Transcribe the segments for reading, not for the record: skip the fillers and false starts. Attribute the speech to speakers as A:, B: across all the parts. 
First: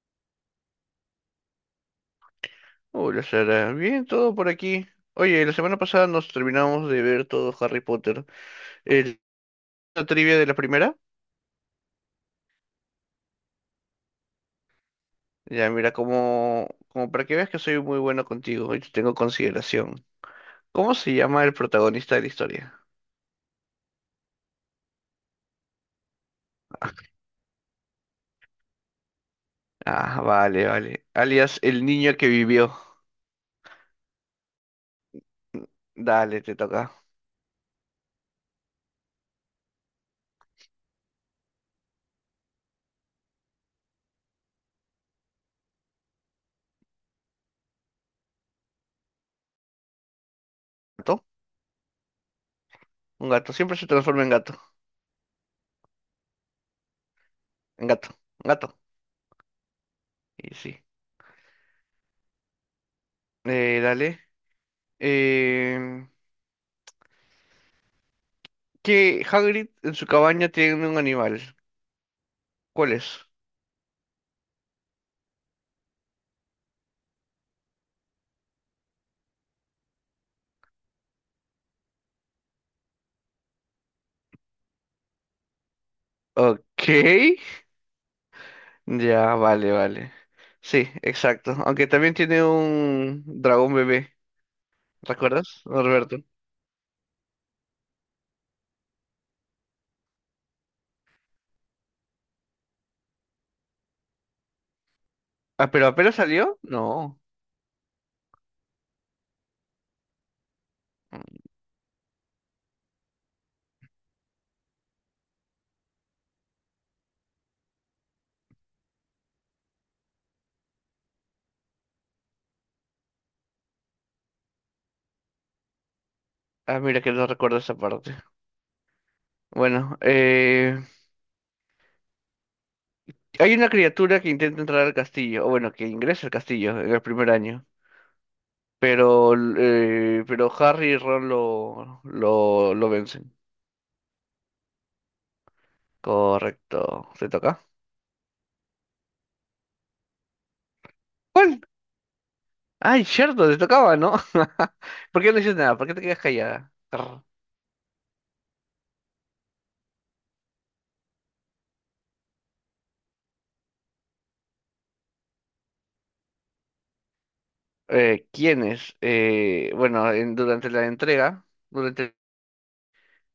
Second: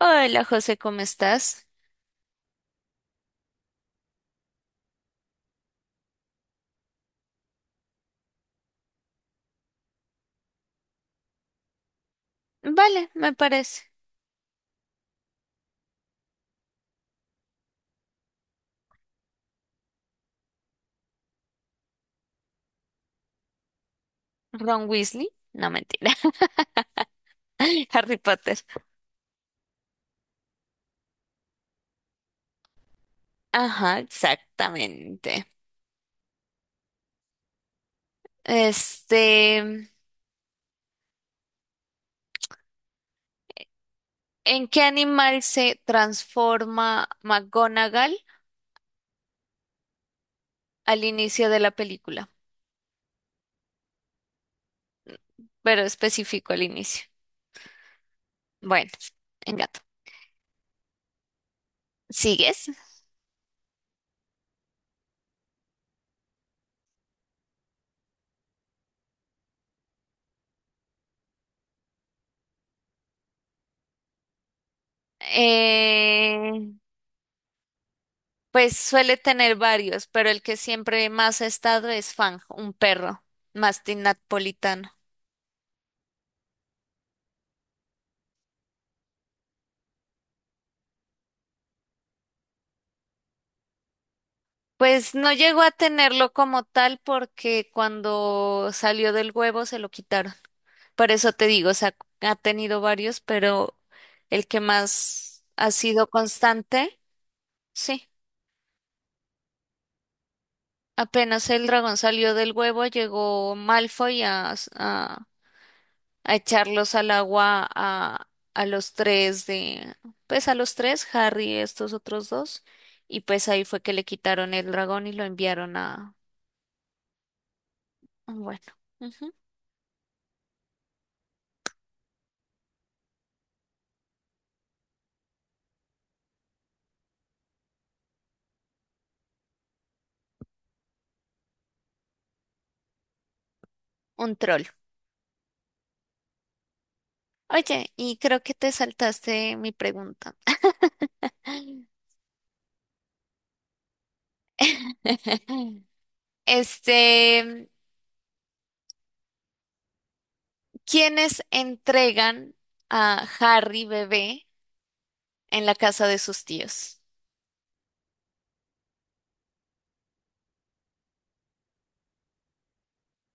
A: Hola José, ¿cómo estás?
B: Hola Sara, bien, todo por aquí. Oye, la semana pasada nos terminamos de ver todo Harry Potter. El, la trivia de la primera.
A: Vale, me parece.
B: Ya, mira, como para que veas que soy muy bueno contigo y te tengo consideración. ¿Cómo se llama el protagonista de la historia?
A: Ron Weasley, no mentira. Harry Potter.
B: Ah, vale, vale. Alias el niño que vivió.
A: Ajá, exactamente.
B: Dale, te toca.
A: Este, ¿En qué animal se transforma McGonagall al
B: ¿Gato?
A: inicio de la película?
B: Un gato. Siempre se transforma en gato.
A: Pero específico al inicio.
B: En gato. En gato.
A: Bueno, en gato.
B: Y sí.
A: ¿Sigues?
B: Dale. Eh, que Hagrid en su cabaña tiene un animal. ¿Cuál es?
A: Eh, pues suele tener varios, pero el que siempre más ha estado es Fang, un perro mastín napolitano.
B: Ok, ya, vale, vale. Sí, exacto. Aunque también tiene un dragón bebé,
A: Pues no
B: ¿recuerdas,
A: llegó a
B: Norberto?
A: tenerlo como tal porque cuando salió del huevo se lo quitaron. Por eso te digo, o sea, ha tenido varios, pero el que más
B: Ah,
A: ha
B: pero
A: sido
B: apenas salió,
A: constante,
B: no.
A: sí. Apenas el dragón salió del huevo, llegó Malfoy a echarlos al agua a los tres de, pues a los tres, Harry, y estos otros dos, y pues ahí fue que le quitaron el dragón y lo enviaron a,
B: Ah, mira que no recuerdo esa parte.
A: bueno, ujú,
B: Bueno, hay una criatura que intenta entrar al castillo, o bueno, que ingresa al castillo en el primer año, pero Harry y Ron lo vencen.
A: un troll.
B: Correcto, ¿te toca?
A: Oye, y creo que te saltaste mi pregunta.
B: ¿Cuál? Ay, cierto, te tocaba, ¿no? ¿Por qué no dices nada? ¿Por qué te quedas callada?
A: Este, ¿quiénes entregan a Harry bebé en la casa de sus tíos?
B: Quiénes, bueno, durante la entrega, durante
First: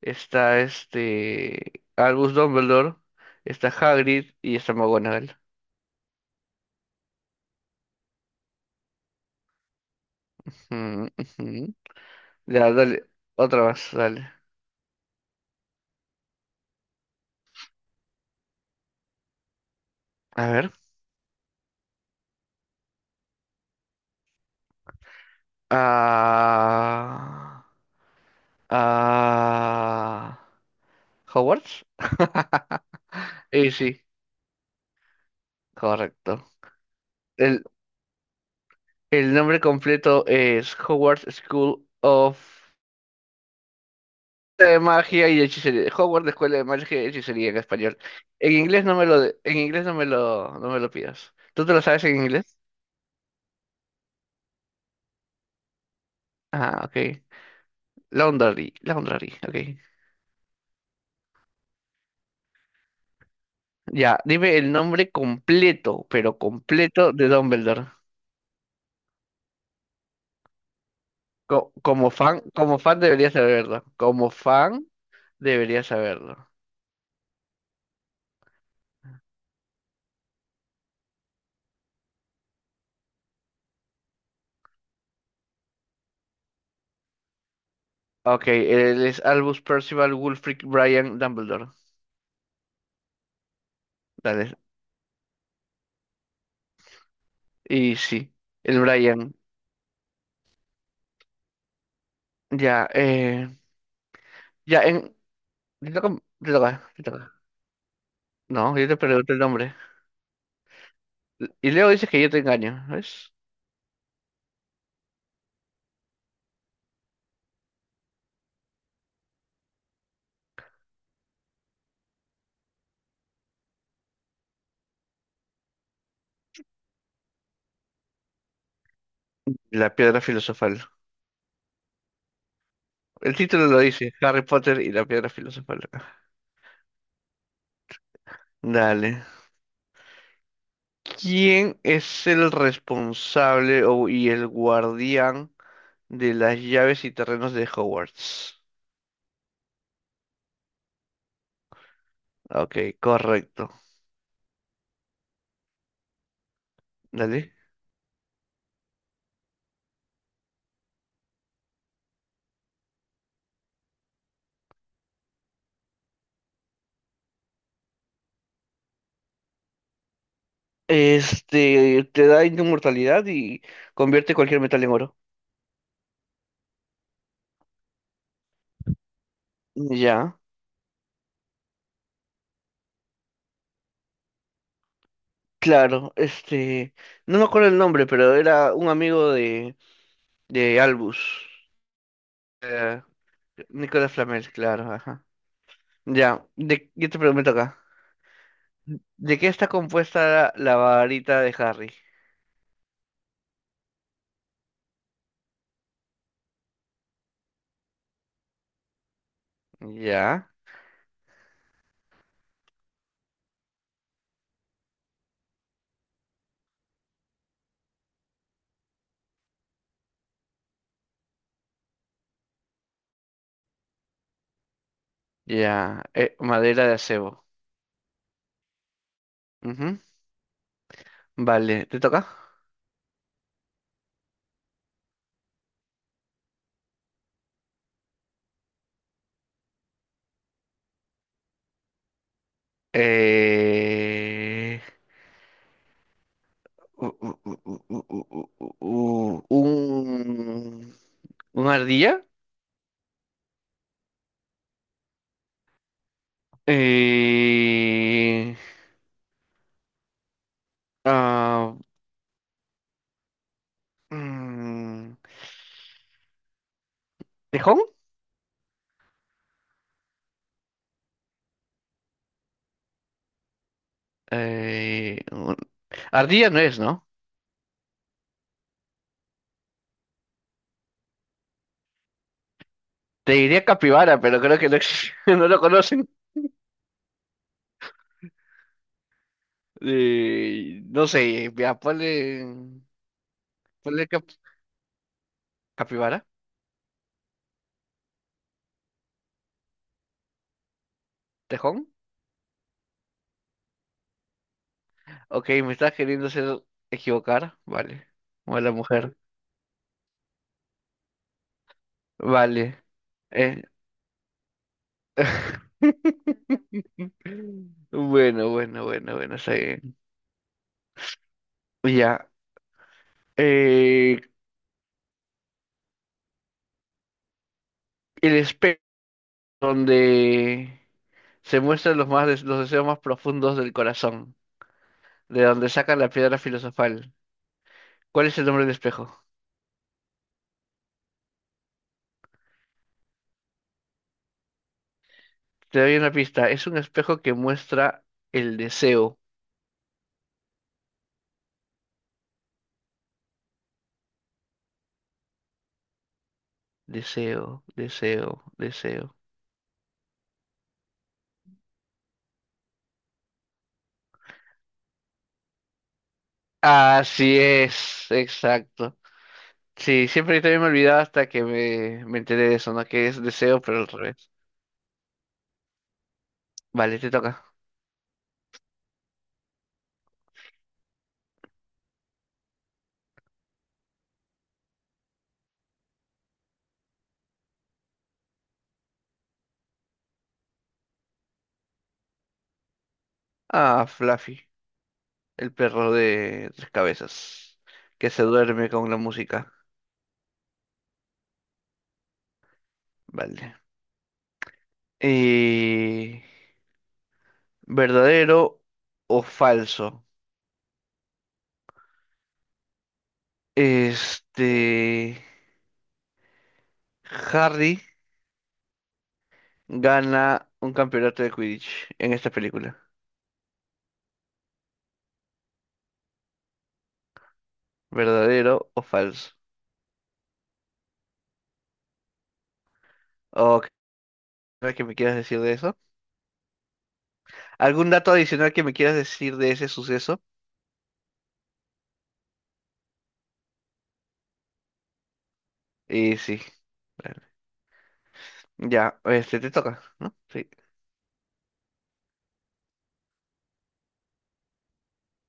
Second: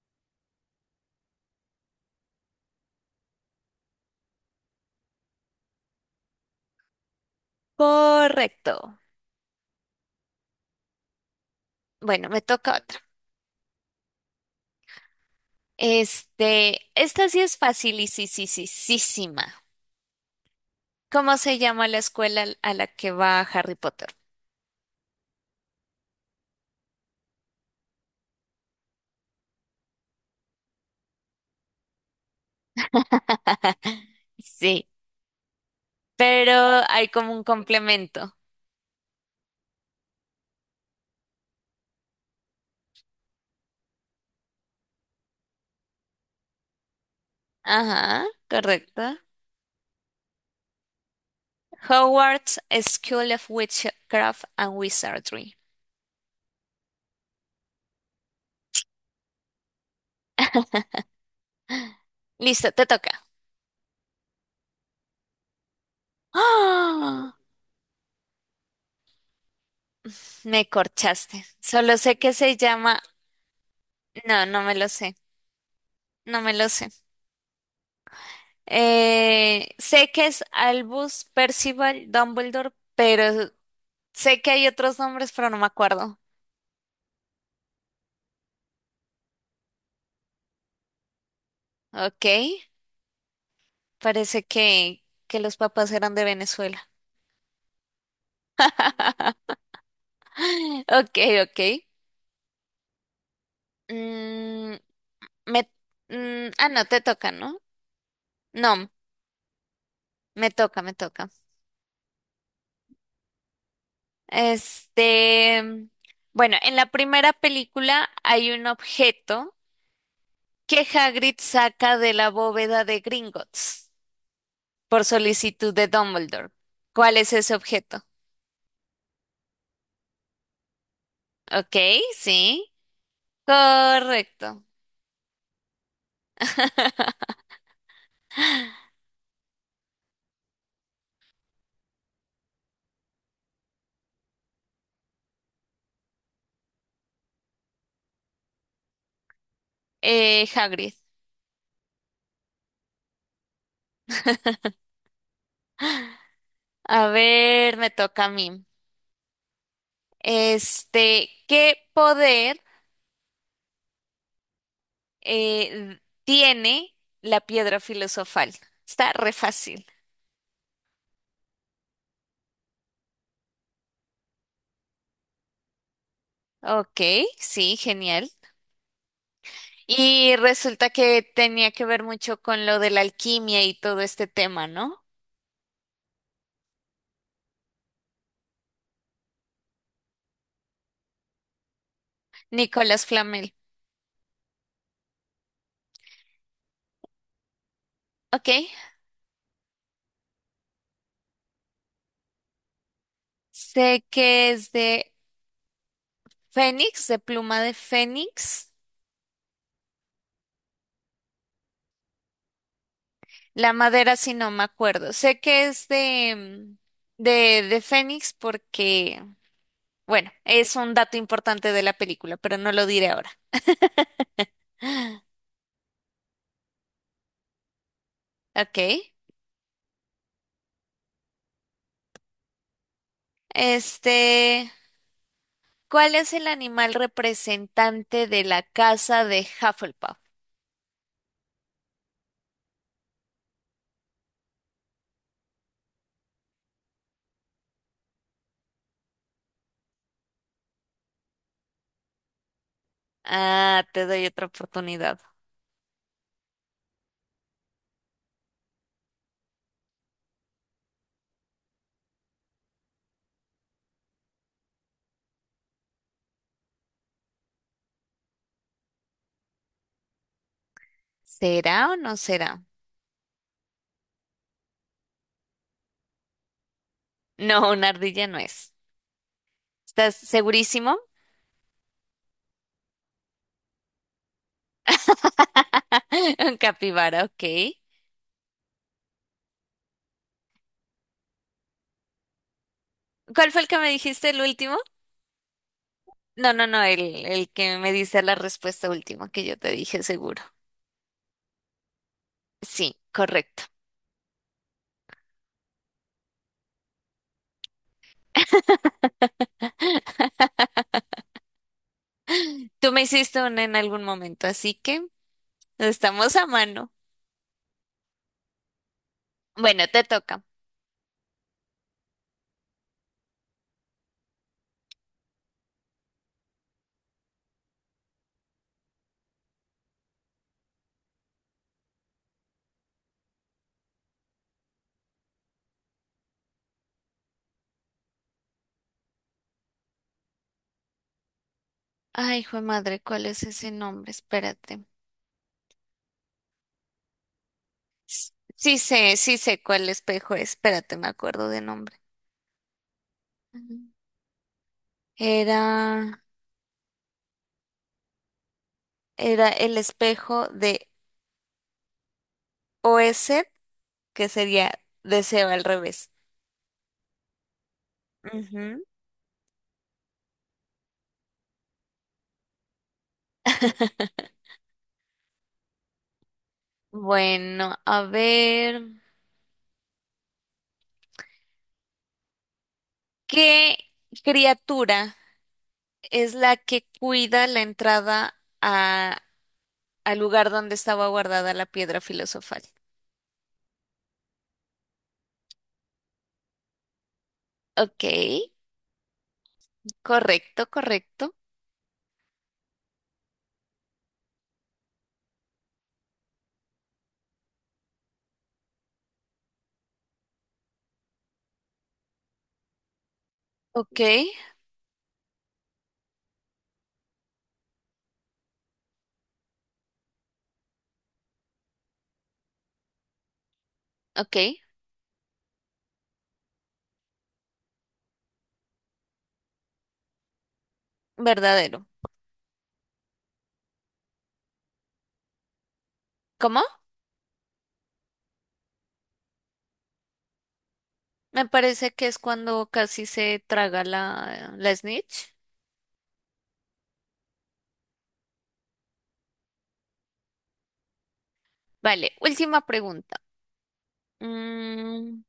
B: está este Albus Dumbledore, está Hagrid y está McGonagall.
A: Correcto.
B: Ujú, ujú.
A: Bueno, me
B: Ya,
A: toca otra.
B: dale, otra más, dale.
A: Esta sí es fácil y sí, sí, sí, sí, sí, ma.
B: A ver.
A: ¿Cómo se llama la escuela a la que va Harry Potter?
B: Ah, ah, Hogwarts. Y sí,
A: Sí,
B: correcto.
A: pero hay como un
B: El,
A: complemento.
B: el nombre completo es Hogwarts School of de magia y hechicería. Hogwarts escuela de magia y hechicería en español.
A: Ajá, correcto.
B: En inglés no me lo, no me lo pidas. ¿Tú te lo sabes en
A: Howard's
B: inglés?
A: School of Witchcraft and Wizardry.
B: Ah, ok. Laundry, Laundry, ok.
A: Listo, te toca.
B: Ya, dime el nombre completo, pero completo de
A: ¡Ah!
B: Dumbledore.
A: Me corchaste.
B: Co-
A: Solo
B: como
A: sé que
B: fan,
A: se
B: como fan
A: llama.
B: deberías saberlo. Como
A: No, no me lo
B: fan
A: sé.
B: deberías saberlo.
A: No me lo sé. Sé que es Albus Percival Dumbledore, pero sé que hay otros nombres, pero no me acuerdo.
B: Ok, él es Albus Percival Wulfric Brian Dumbledore.
A: Ok. Parece
B: Dale.
A: que los papás eran de Venezuela.
B: Y sí, el Brian.
A: Ok, ok.
B: Ya,
A: Mm,
B: ya en.
A: me,
B: Te toca, te
A: no,
B: toca,
A: te
B: te
A: toca,
B: toca.
A: ¿no?
B: No, yo
A: No,
B: te pregunto el nombre.
A: me toca, me toca.
B: Y luego dices que yo te engaño, ¿ves?
A: Este, bueno, en la primera película hay un objeto que Hagrid saca de la bóveda de Gringotts por solicitud de Dumbledore. ¿Cuál es ese objeto?
B: La piedra filosofal.
A: Ok, sí,
B: El título lo dice, Harry
A: correcto.
B: Potter y la piedra filosofal. Dale. ¿Quién es el responsable y el guardián de las llaves y terrenos de Hogwarts?
A: Hagrid.
B: Ok, correcto.
A: A
B: Dale.
A: ver, me toca a mí. ¿Qué poder tiene la piedra filosofal? Está re fácil.
B: Este, te da inmortalidad y convierte cualquier metal en oro.
A: Ok, sí, genial. Y
B: Ya,
A: resulta que tenía que ver mucho con lo de la alquimia y todo este tema, ¿no?
B: claro. Este, no me acuerdo el nombre, pero era un amigo de Albus. Eh,
A: Nicolás Flamel.
B: Nicolas Flamel, claro, ajá. Ya, yo te pregunto acá.
A: Ok.
B: ¿De qué está compuesta la varita de Harry?
A: Sé que es de Fénix, de pluma de Fénix.
B: Ya,
A: La madera si no me acuerdo. Sé que es de, de Fénix porque, bueno, es un dato importante de la película, pero no lo diré ahora.
B: ya. Madera de acebo.
A: Ok.
B: Ujú. Vale, ¿te toca?
A: Este, ¿Cuál es el animal representante de la casa de Hufflepuff?
B: Eh... u- un... ¿Una ardilla?
A: Ah, te doy otra oportunidad.
B: Eh... ah, mm, ¿Tejón?
A: ¿Será o no será?
B: Eh... un- Ardilla no es, ¿no?
A: No, una ardilla no es. ¿Estás segurísimo?
B: Te diría capibara, pero creo que no, no lo conocen.
A: Un capibara, ok.
B: No sé, ya, ponle,
A: ¿Cuál fue el que me
B: ponle
A: dijiste el
B: cap-
A: último?
B: capibara,
A: No, no, no, el que me dice la respuesta última que yo te dije seguro.
B: tejón.
A: Sí, correcto.
B: Ok, me estás queriendo hacer equivocar, vale. O la mujer, vale.
A: Tú me hiciste una
B: eh.
A: en algún momento, así que estamos a mano.
B: Bueno, bueno, bueno, bueno, está
A: Bueno,
B: bien.
A: te toca.
B: Ya. Eh, el espejo donde se muestran los deseos más profundos del corazón, de donde sacan la piedra filosofal. ¿Cuál es el nombre del espejo?
A: Ay, hijo de madre, ¿cuál es ese nombre? Espérate.
B: Te doy una pista. Es un espejo que muestra
A: S-
B: el
A: Sí sé,
B: deseo.
A: sí sé cuál espejo es. Espérate, me acuerdo de nombre. Era,
B: Deseo, deseo, deseo.
A: era el espejo de Oesed, que sería deseo al revés.
B: Así es,
A: Ujú.
B: exacto. Sí, siempre yo también me olvidaba hasta que me enteré de eso, ¿no? Que es deseo, pero al revés. Vale, te toca.
A: Bueno, a ver, ¿qué criatura es la que cuida la entrada al lugar donde estaba guardada la piedra filosofal?
B: Ah, Fluffy, el perro de tres cabezas,
A: Ok,
B: que se duerme con la música.
A: correcto, correcto.
B: Vale. Eh, ¿Verdadero o falso?
A: Ok,
B: Este, Harry. Gana un campeonato de Quidditch en esta película?
A: ok,
B: ¿Verdadero o falso?
A: verdadero.
B: ¿O qué que me quieras decir de eso?
A: ¿Cómo?
B: ¿Algún dato adicional que me quieras decir de ese suceso?
A: Me parece que es cuando casi se traga la snitch.
B: Y sí, claro. Ya, este te toca, ¿no? Sí.
A: Vale, última pregunta. Mm,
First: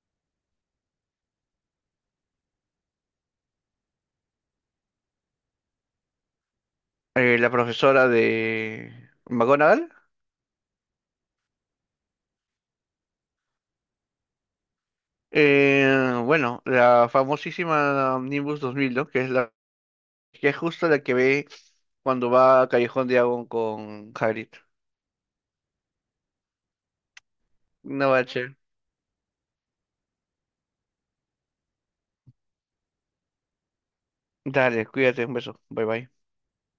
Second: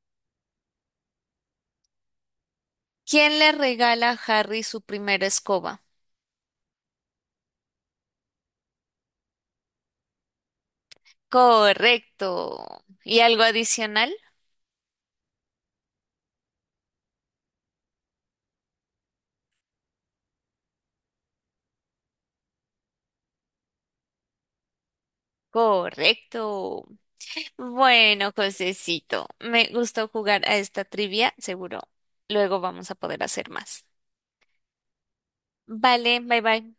A: ¿Quién le regala a Harry su primera escoba?
B: La profesora de McGonagall.
A: Correcto. ¿Y algo adicional?
B: Bueno, la famosísima Nimbus 2000, ¿no? Que es justo la que ve cuando va a Callejón de Agua con Hagrid.
A: Correcto.
B: No
A: Bueno,
B: bache.
A: Josecito, me gustó jugar a esta trivia, seguro luego vamos a poder hacer más.
B: Dale, cuídate, un beso. Bye bye.
A: Vale, bye bye.